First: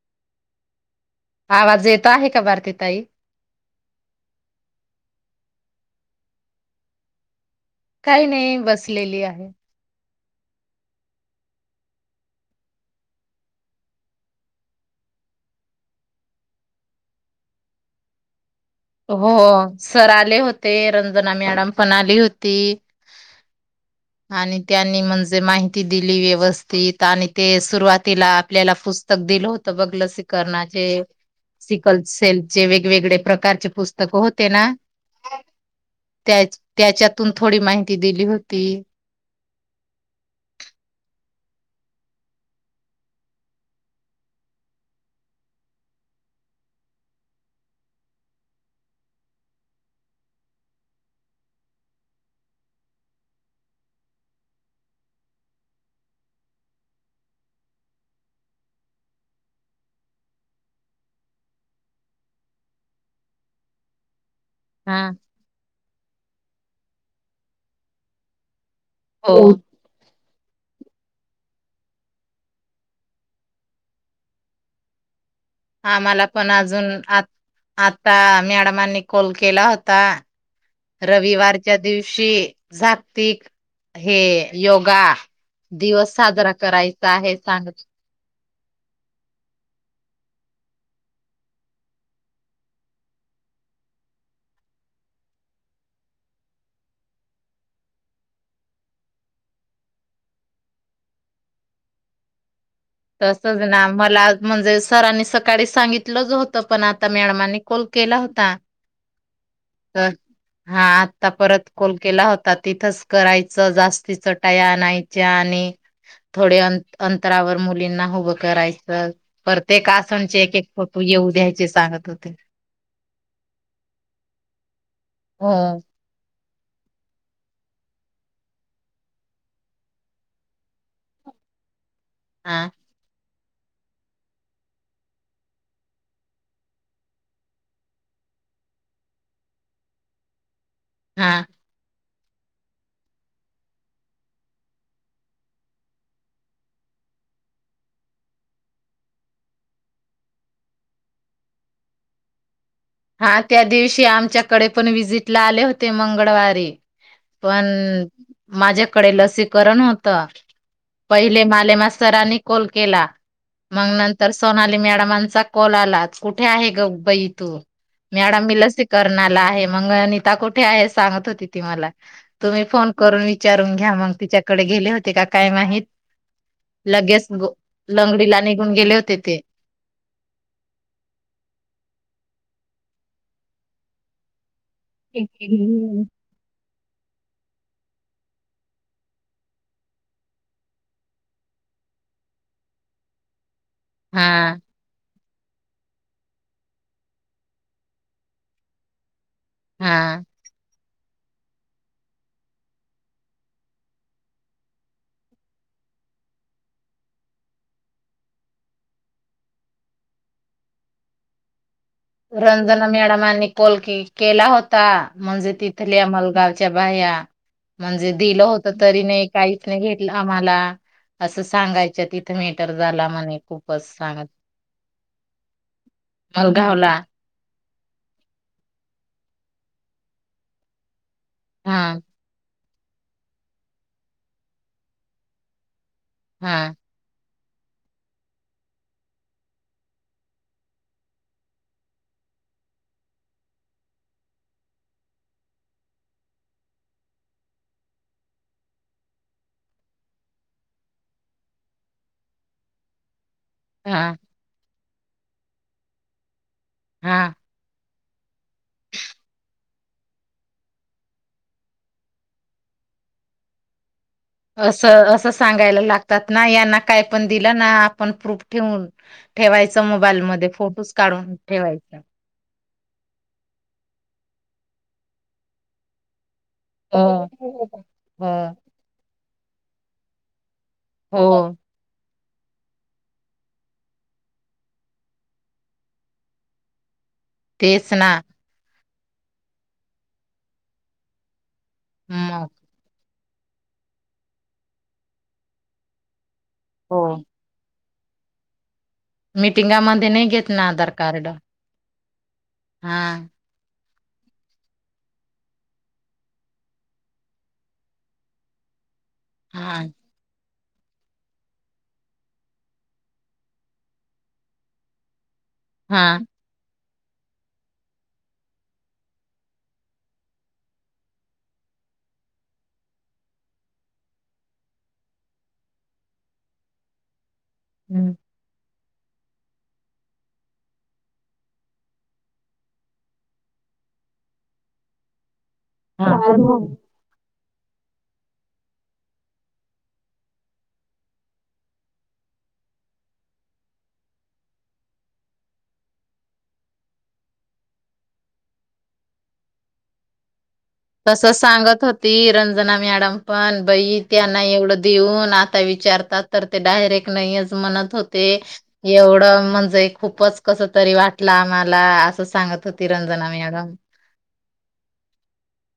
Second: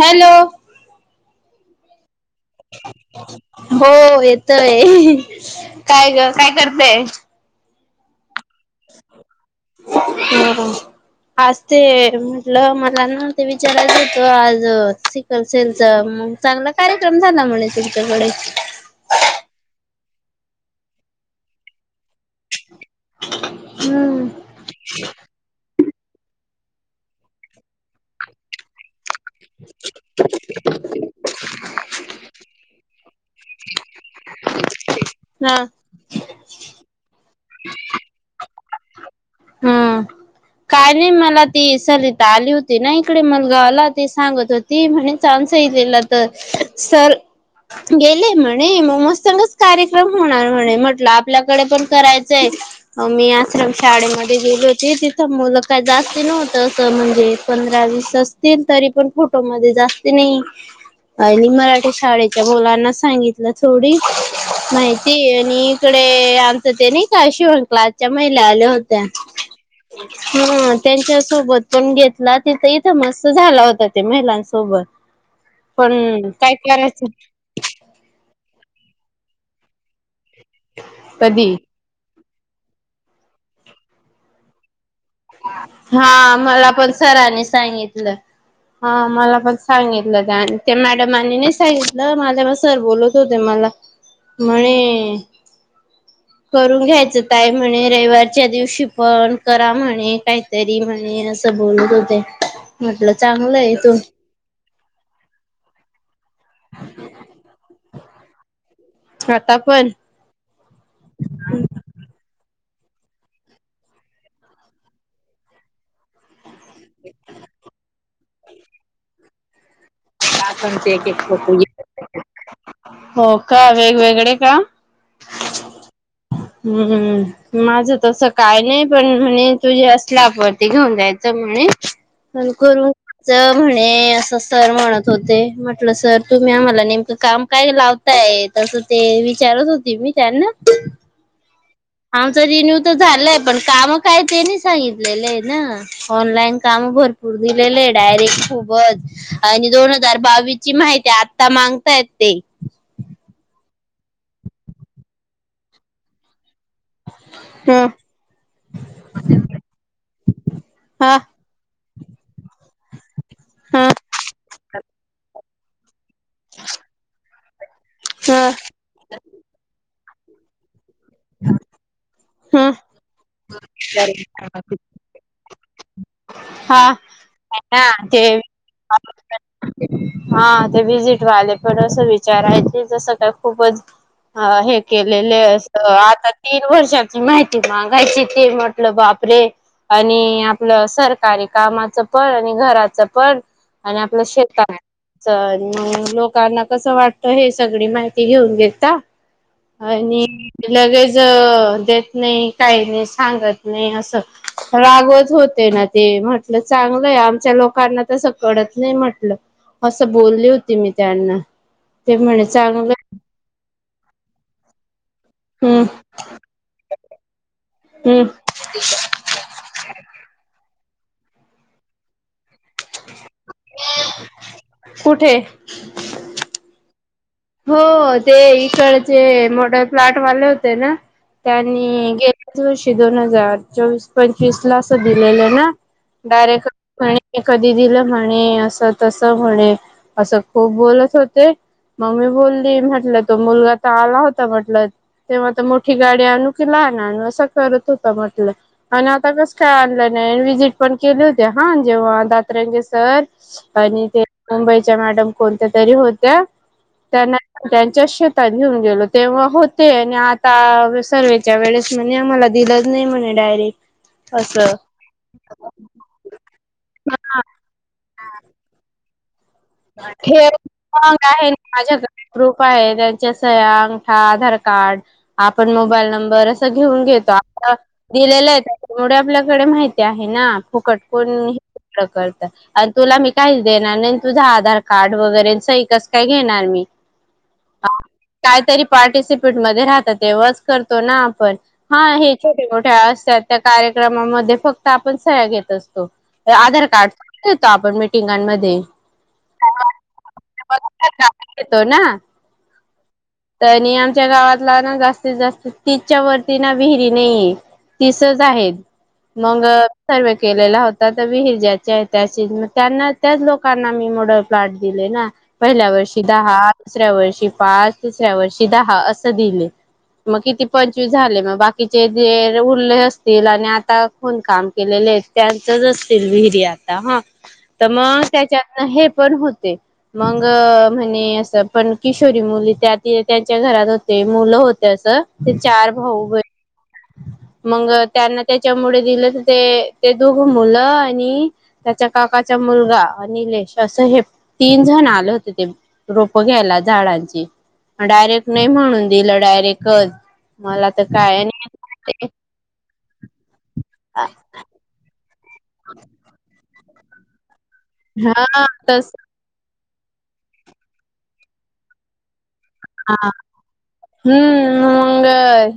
Hello आवाज येत आहे का बारती ताई हो येतय काय काय करतय काही नाही बसलेली आहे हम हम आज ते म्हटलं मला ना ते विचारायच होेतो आज कसेलचा चांगला कार्यक्रम झाला म्हणे तुमच्याकडे हो सर आले होते रंजना मॅडम पण आली होती आणि त्यांनी म्हणजे माहि ती दिली व्यवस्थित आणि ते सुरुवातीला आपल्याला पूस पुस्तक दिलं होत बघ लसिकणाचे सिकल सेलचे वेगवेगळे प्रकारचे पुस्तकं होते ना हा त्या त्याच्यातून थोडी माहिती दिली होती हम्म काय नाही मला ती सलिता आली होती ना इकडे मलगावाला ते सांगत होते त म्हणे चान्स येलेला तर सर गेले म्हणे मग मस्तंगच कार्यक्रम होणार म्हणे म्हटलं आपल्याकडे पण करायचंय हो मी आश्रम शाळेमध्ये गेली होती तिथं मुलं काय जास्ती नव्हतं असं म्हणजे पंधरा वस तील तरी पण फोटो मध्ये जास्त नाही आणि मराठी शाळेच्या मुलांना सांगितलं थोडी हा माहिती आणि इकडे आमचं ते नाही का शिवण क्लासच्या महिला आल्या होत्या हो ह हा त्यांच्यासोबत पण घेतला तिथं इथं मस्त झाला होता ते महिलांसोबत पण आम्हाला पण काय अजून करायचं आ आता मॅडमांनी कॉल केला होता कधी रविवारच्या दिवशी जागतिक हे योगा दिवस हा साजरा मला पण करायचा आहे सरांनी सांग सांगितलं. हा मला पण सांगितलं त्या ते मॅडमनी नाही सांगितलं मला म सर बोलू हो मला म्हणे करून घ्यायचं ताई म्हणे रविवारच्या दिवशी पण करा म्हणे, काय- तरी म्हणे, असं बोलत होते म्हटलं तसच चांगलं आहे ना तू मला म्हणजे सरांनी सकाळीच सांगितलंच होत त पण आता मॅडमनी कॉल केला होता. आता पण हा आता परत कॉल केला होता तिथंच करायचं जास्तीच टाय आणयच्या आणि [unintelligible] थोडे अत अंतरावर मुलींना उभं करायचं. प्रत्येक आसनचे एक एक फोटो येऊ द्यायचे सांगत होते. हो का वेगवेगळे का. हा हम्म माझं तस काय नाही पण म्हणे तुझे असलापरती घेऊन जायचं म्हणे. अन् हा करू म्हणे असं सर म्हणत होते म्हटलं सर तुम्ही आम्हाला नेमकं काम काय लाव- य तसं ते विचारत होती मी त्यांना- हा आमच रेन्यू तर झालंय पण काम काय तेनी सांगितलेलं आहे ना ऑनलाईन काम भरपूर दिलेले आहे डायरेक्ट खूपच. आणि दोन हजार बावीस ची माहिती आता मांगतायत ते. हा त्या दिवशी आमच्याकडे पण विजिट ला आले होते मंगळवारी. पण ह माझ्याकडे लसीकरण होत. ह पहिले माले मास्तरानी कॉल केला. मग ह नंतर सोनाली मॅडमांचा कॉल आला, कुठे आहे ग बाई तु मॅडम मी लसीकरणाला आहे, मग अनीता कुठे आहे सांगत होती ती मला. ह तुम्ही ह फोन करून विचारून घ्या मग तिच्याकडे गेले होते काय माहीत. हा लगेच गो ना ते लंगडीला निघून गेले होते ते हा ते विजिट वाले थोडस विचारायचे जसं काय खूपच- ह हे केलेले असत आता तीन वर्षां- माहिती मागायची ते म्हटलं बापरे- आणि आपलं सरकारी कामाचं पण आणि घराच पण आणि आपलं हा शेत- च मग लोकांना कसं वाटत हे सगळी माहिती घेऊन घेत- हा आणि लगेच देत नाही, काही नाही, सांगत नाही असं. रागवत होते ना ते, म्हटलं चांगलंय आमच्या लोकांना तस कडत नाही म्हटलं. असं बोलले होती मी त्यांना. ते म्हणे रंजना चांगलं मॅडमांनी कॉल की केला होता. म्हणजे हम्म तिथल्यामलगावच्या बाहया म्हणजे हम्म दिलं होत तरी नाही- काहीच नाही घेतलं आम्हाला, असं सांगायच्या ती - मॅटर झाला म्हणे खूपच सांगत, कुठे मलगावला. हो ते इकडचे मोठ प्लटवाले होते ना, त्यांनी हा घे - पाच वर्षी दोन हजार चोवीस, पंचवीस ला असं दिलेलं ना, हा डायरेक्ट- म्हणे कधी दिलं म्हणे अस तस म्हणे असं खूप बोलत होते. मग मी बोलली म्हटल तो मुलगा तर आला होता म्हटल. तेव्हा तर मोठी गाडी आणू की लहान आणू असं करत होता म्हटलं. आणि आता कसं काय आणलं नाही विजिट पण केली होते हा जेव्हा दातरंगेसर- आणि हा ते मुंबईच्या मॅडम कोणत्या तरी होत्या. हा त्यांना त्यांच्याच शेतात घेऊन गेलो तेव्हा होते आणि आता सर्वेच्या वेळेस- तुम्ही आम्हाला दिलंच नाही म्हणे डायरेक्ट. असं असं सांगायला लाग- तात ना, यांना काय पण दिलं ना आपण प्रूफ ठेवून, ठेवायच- मोबाईल मध्ये फोटोच काढून ठेवायचा. प्रूफ आहे. त्यांच्या सह्या, अंगठा, आधार कार्ड आपण मोबाईल नंबर- हो लिहून घेता. दिलेलं हो आहे तेवढ आपल्याकडे माहिती आहे ना? फुकट हो कोण [unintelligible] आणि तुला मी काहीच देणार नाही - तुझा आधार कार्ड वगैरे सही कस काय घेणार मी? तेच ना. कायतरी पार्टिसिपेट मध्ये राहतात. तेव्हाच करतो ना आपण? हा. हे मग छोटे मोठ्या असतात त्या कार्यक्रमामध्ये फक्त आपण सह्या घेत असतो. आधार हो कार्ड [unintelligible] आपण मिटिंगांमध्ये. मीटिंगामध्ये नाही घेत ना आधार कार्ड. [unintelligible] येतो ना? हा. काय नाही आमच्या गावातला ना जास्तीत जास्त तीस च्या वरती ना विहिरी नाहीये. तिसच आहेत. मग हा सर्वे केलेला होता तर, विहिर ज्याची आहे त्याशी त्यांना त्याच लोकां- ना [unintelligible] कार्ड दिले ना, पहिल्या हा वर्षी दहा- दुसऱ्या वर्षी पाच, तिसऱ्या वर्षी दहा असं दिले. मग किती पंचवीस झाले. मग बाकीचे जे उरले असतील आणि आता कोण काम- केलेलए त्यांचच असतील विहिरी आता हा. तर हम्म मग त्याच्या- हे पण होते. मंग म्हणे असं. पण किशोरी मुली त्या त्यांच्या घरात होते. मुलं होते असं- ते चार हा भाऊ बहीण- मंग त्यांना त्याच्यामुळे दिलं तर ते, ते दोघं मुल आणि- त्याच्या काकाचा मुलगा अनिलए- असं हे तीन जण आले होते ते रोप घ्यायला झाडांची. डायरेक्ट नाही म्हणून दिलं डायरेक्टच. मला तर तस काय सांगत होती नाही रंजना मॅडम पण. बई त्यांना एवढं देऊन आ- विचारतात तर ते डायरेक्ट नाहीयच म्हणत होते. हा तस एवढं म्हणजे खूपच- कस तरी वाटल आम्हाला असं सांगत होती हा रंजना मॅडम. हम्म. मंग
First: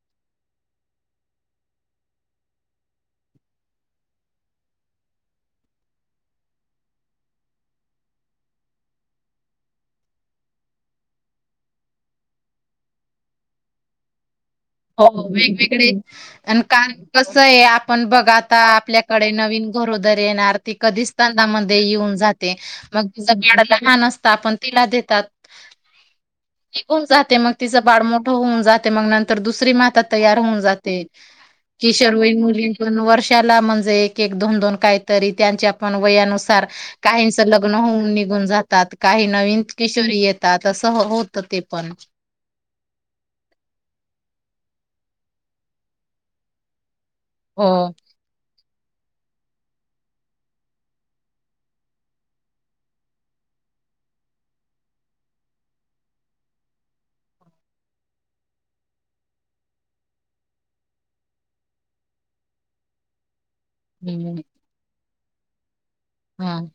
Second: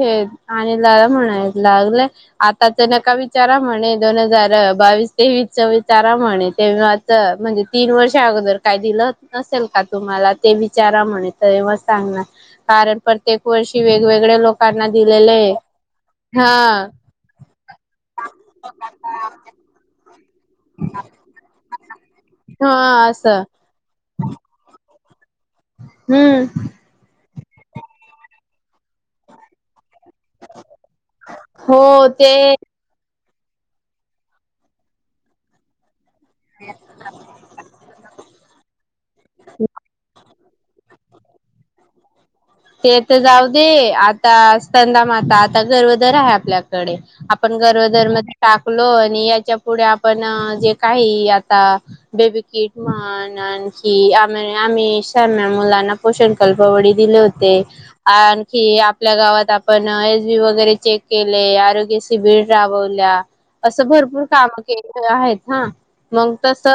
हे आणि [unintelligible] म्हणायला लागले. आताच नका विचारा म्हणे. दोन हजार बावीस तेवीसच विचारा म्हणे तेव- म्हणजे तीन वर्षा अगोदर काय दिलं नसेल का तुम्हाला? ते विचारा म्हणे. तेव्हा- कारण प्रत्येक वर्षी वेगवेगळे लोक- हो वेगवेगळे. आणि कारण कस आहे आपण बघा आता आपल्याकडे नवीन- ते कधीच [unintelligible] येऊन जाते हा असं मगं [unintelligible] लहान असता आपण - तिला देतात. हम्म. टिकून जाते. मग तिचं बाळ मोठं होऊन जाते मग नंतर दुसरी माता- तयार होऊन जाते. हो किशोरवयीन ते मुली- वर्षाला म्हणजे एक एक दोन दोन काही तरी त्यांच्या- पण वयानुसार काहींच लग्न होऊन निघून जातात. काही नवीन किशोरी येत- तात. अस होत ते पण. ते ते जाऊदे आता सनदा माता आता गरोदर आहे आपल्याकडे आपण हो गर्भधर मध्ये टाकलो आणि याच्या पुुढे आपण जे काही आता बेबी किट म्ह आणखी आम आम्ही शहाण्या मुलांना पोषण कल्पवडी दिले होते. आणखी आपल्या गावात आपण एस बी वगैरे चेक केले आरो्ग्य सिबीर राबवल्या असं भरपूर हम्म काम केले आहेत हा मग हा तस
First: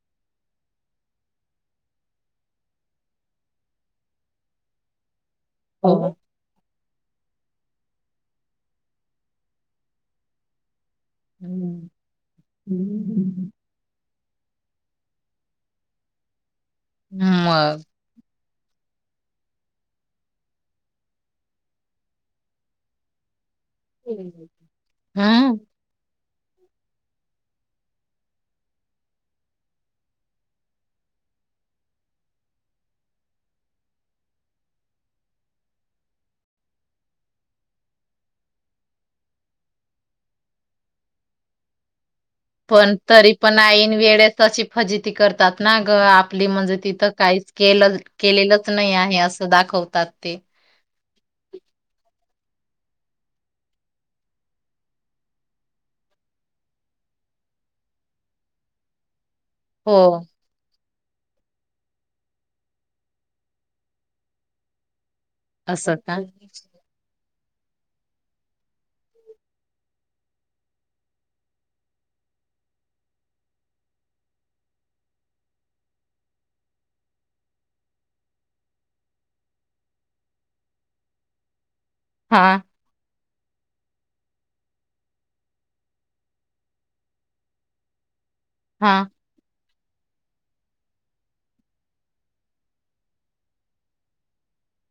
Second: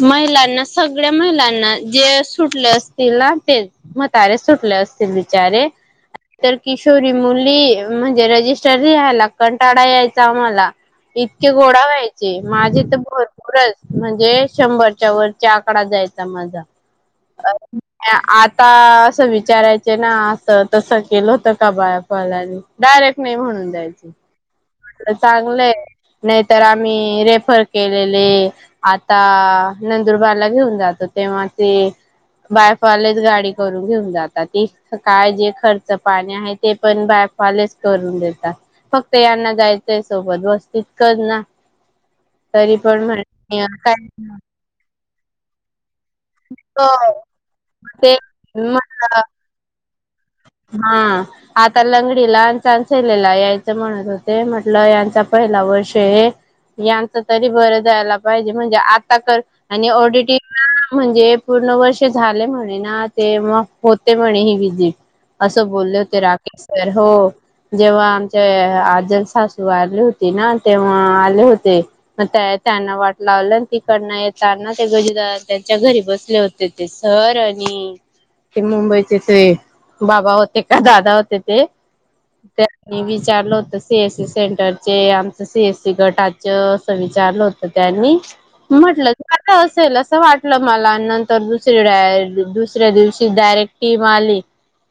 महिलांना सगळ्या महिलांना जे सुटले असतील ना तेच. म्हातारे सुटले असतील बिचारे. हो तर किशोरी मुली म्हणजे रजिस्टर यायला कंटाडा यायचा आम्हाला. इतके घोडा व्हायचे माझे तर भरपूरच. म्हणजे शंभरच्या वरचा आकडा जायचा माझा. मग आता असं विचारायच. जे ना असं तसं केलं होत का बायाफला डायरेक्ट नाही म्हणून जायच. [unintelligible] हम्म चांगलंय नाहीतर आम्ही रेफर केलेले. आता नंदुरबारला घेऊन जातो तेव्हा ते बायफलेच गाडी करून घेऊन जातात ती काय जे खर्च पाणी आहे ते पण बाय करून देतात फक्त यांना जायचंय सोबत [unintelligible] कर ना तरी पण म्हण तरी पण आईन काय वेळेस अशी फजिती करतात ना ग आपली म्हणजे तिथं हो काहीच केेलच. ते केलेलंच नाही आहे मला असं दाखवतात ते हा आता लंगडीला चांसलेला यायचं म्हणत होते म्हटलं यांचा पहिला वर्ष हे यांच तरी बरं जायला पाहिजे म्हणजे आता कर आणि हो ओडीटी म्हणजे पूर्ण वर्ष झाले म्हणे ना ते मग होते म्हणे ही विझी. असं बोलले होते राकेश स हो जेव्हा आमच्या आजल सासू वारली होती ना तेव्हा आले होते. मग त्या त्यांना वाट लावलं तिकडन येताना ते गज त्यांच्या घरी बसले होते. ते सर आणि ते मुंबईचेथ- बाबा होते का दादा होते ते हा म विचारलं होत सी एस सी सेंटर चे आमचं सीएस सी गटाच असं विचारलं होत. त्यांनी हा म्हटलं आता असेल असं वाटलं मला आणि नंतर दुसरी डाय दुसऱ्या दिवशी डायरेक्ट टीम आली.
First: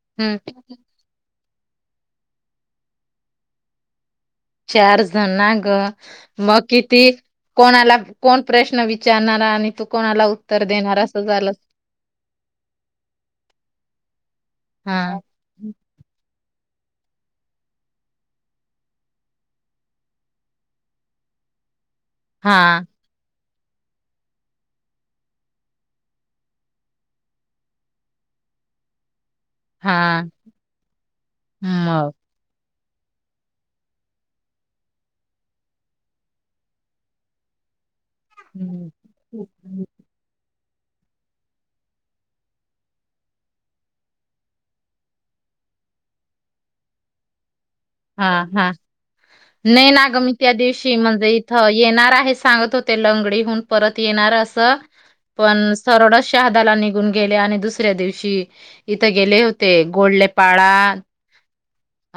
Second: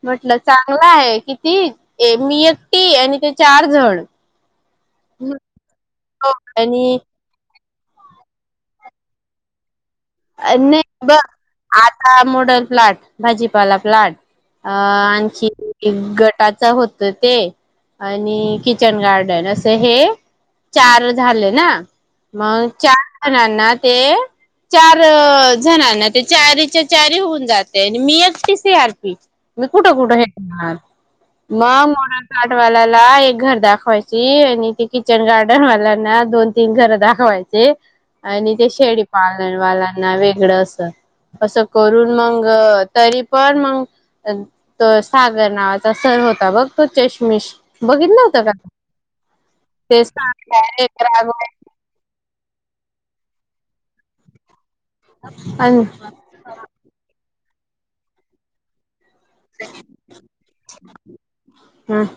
म्हटलं हम्म चांगला आहे किती मी एकटी आणि ते चार ज‌ण चार जण ना ग मग आणि किती कोणाला कोण प्रश्न विचारणार आणि तू कोणाला अ उत्तर देणार नाही बघ असं झालं आता मोडल प्लाट भाजीपाला प्लाट अ हा आणखी गटाच होत ते आणि किचन गार्डन असं हे. चार झाले ना हा मग चार जणांना ते चार जणांना ते चारीच्या चारी होऊन जाते आणि मी एक ती सीआरपी. मी कुठं कुठं हा हेटणार मा मग मोड पाठवाल्याला एक घर दाखवायची आणि ते किचन गार्डन वाल्यांना दोन तीन घर दाखवायची. ते आणि ते हम्म. शेडीपालनवालांना वेगळं असं. असं करून मग तरी पण मग अ तो सागर नावाचा सर होता बघ, तो. चष्मिश. बघित हा नव्हतं का? हा नाही ते ना गं. मी त्या दिवशी, म्हणजे इथं येणार आहे. सांगत होत ते लंगडीहून परत येणार असं. पण सरडश शहादाला निघून गेल्या आणि दुसऱ्या दिवशी इथं गेले होते. गोडले पाळा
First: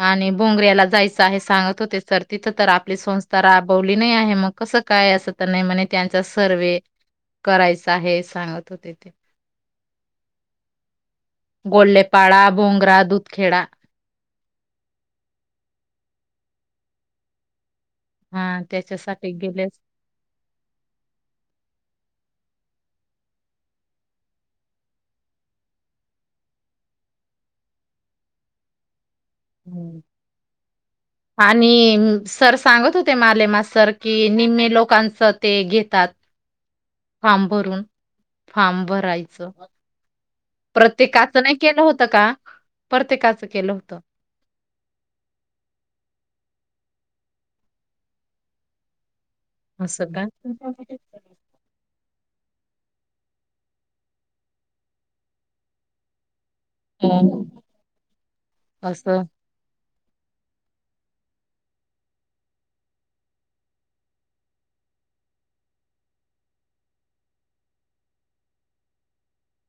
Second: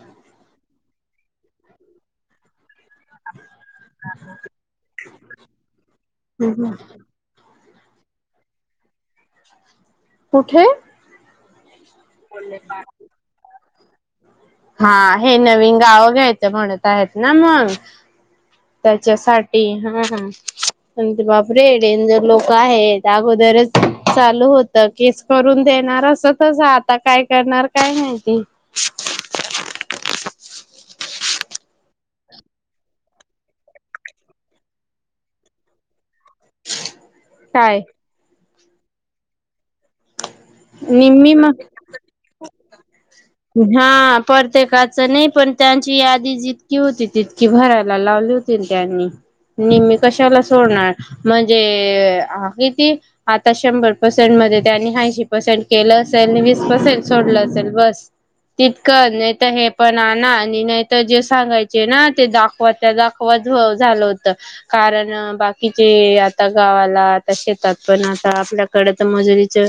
आणि बुंगऱ्याला जायचं आहे सांगत होते, सर. तिथं तर आप ली संस्था राबवली नाही, आहे. मग कसं काय, असं? तर नाही म्हणे, त्यांचा सर्वे करायचा आहे. सांगत होते ते. कुठे? गोल्लेपाळा, बोंगरा, दूधखेडा. हा, हे नवीन गावं घ्यायचं, म्हणत आहेत ना. मग हा गेले त्याच्यासाठी, असतील. ह. पण ते, बाप रे! डेनजर लोक आहेत, अगोदरच. चालू होतं. केस करून देणार. असं - तसं. आता काय करणार, काय माहिती? हम्म. [inaudible] आणि सर सांगत होते, मालेमा सर की, निम्मे लोकांचं ते घेतात. फार्म काय भरून. फार्म भरायचं. निम्मी प्रत्येकाचं नाही मग केलं होतं का? प्रत्येकाचं केलं होत. परत्येकाचं नाही पण, त्यांची यादी जितकी होती, तितकी भरायला लावली होती न त्यांनी. निम्मी, असं का? कशाला सोडणार? म्हणजे किती? आता शंभर पर्सेंट मध्ये त्यांनी ऐंशी पर्सेंट केलं असेल. नि वीस पसेट हो सोडलं असेल. बस! तितकं असं नाही तर हे पण ना आणि नाही तर जे सांगायचे ना, ते दाखवता दाखवत झालं होत. कारण, बाकीचे आता गावाला, आता शेतात पण आता आपल्याकडे तर मजुरी च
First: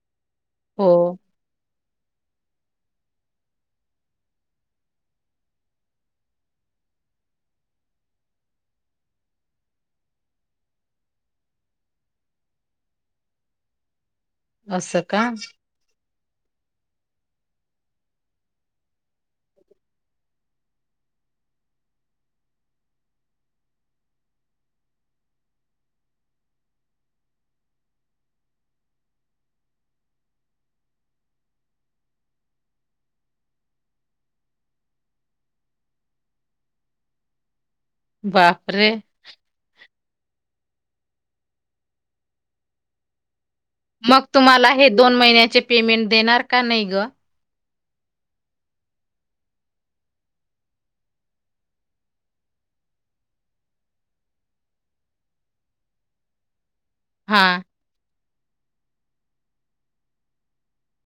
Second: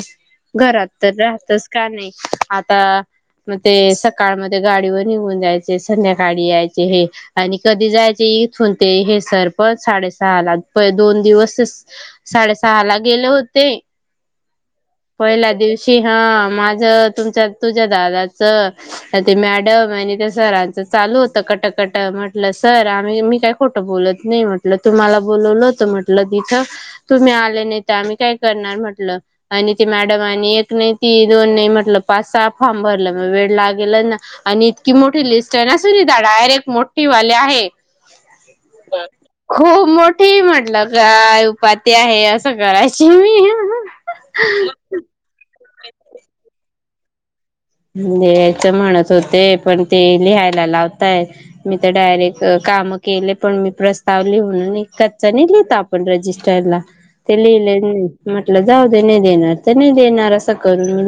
घरात हो तर राहतच का नाही. आता मग ते सकाळमध्ये गाडीवर निघून जायचे. संध्याकाळी यायचे हे आणि कधी जायचे, इथून ते हे सर पण साडेसहाला. प दोन दिवस साडेसहाला गेले होते असं. का? पहिल्या दिवशी. हा माझं, तुमच्या - तुझ्या दादाचं ते मॅडम आणि त्या सरांच चालू होतं, कटकट. म्हटलं, सर आम्ही, मी काय खोटं बोलत नाही, म्हटलं. तुम्हाला बोलवलं होतं, म्हटलं तिथं. तुम्ही आले नाही तर, आम्ही काय करणार म्हटलं. आणि ती मॅडम आणि एक नाही, ती दोन नाही म्हटलं. पाच- सहा फार्म भरलं म वेळ लागेल ना. आणि इतकी मोठी लिस्टय ना सर, डायरेक्ट मोठीवाले आहे. बापरे! खूप मोठीय म्हटलं. काय उपाती आहे, असं करायची मी मग तुम्हाला हे, दोन महिन्याचे पेमेंट देणार का, नाही ग? देयत म्हणत होते, पण ते लिहायला लावतायत. मी तर डायरेक्ट काम केले. पण मी प्रस्ताव लिहून, कच्चा नाही लिहीत आप पण रजिस्टरला. ते हां. लिहिले नाही. म्हटलं जाऊ दे. नाही देणार तर नाही देणार. असं करून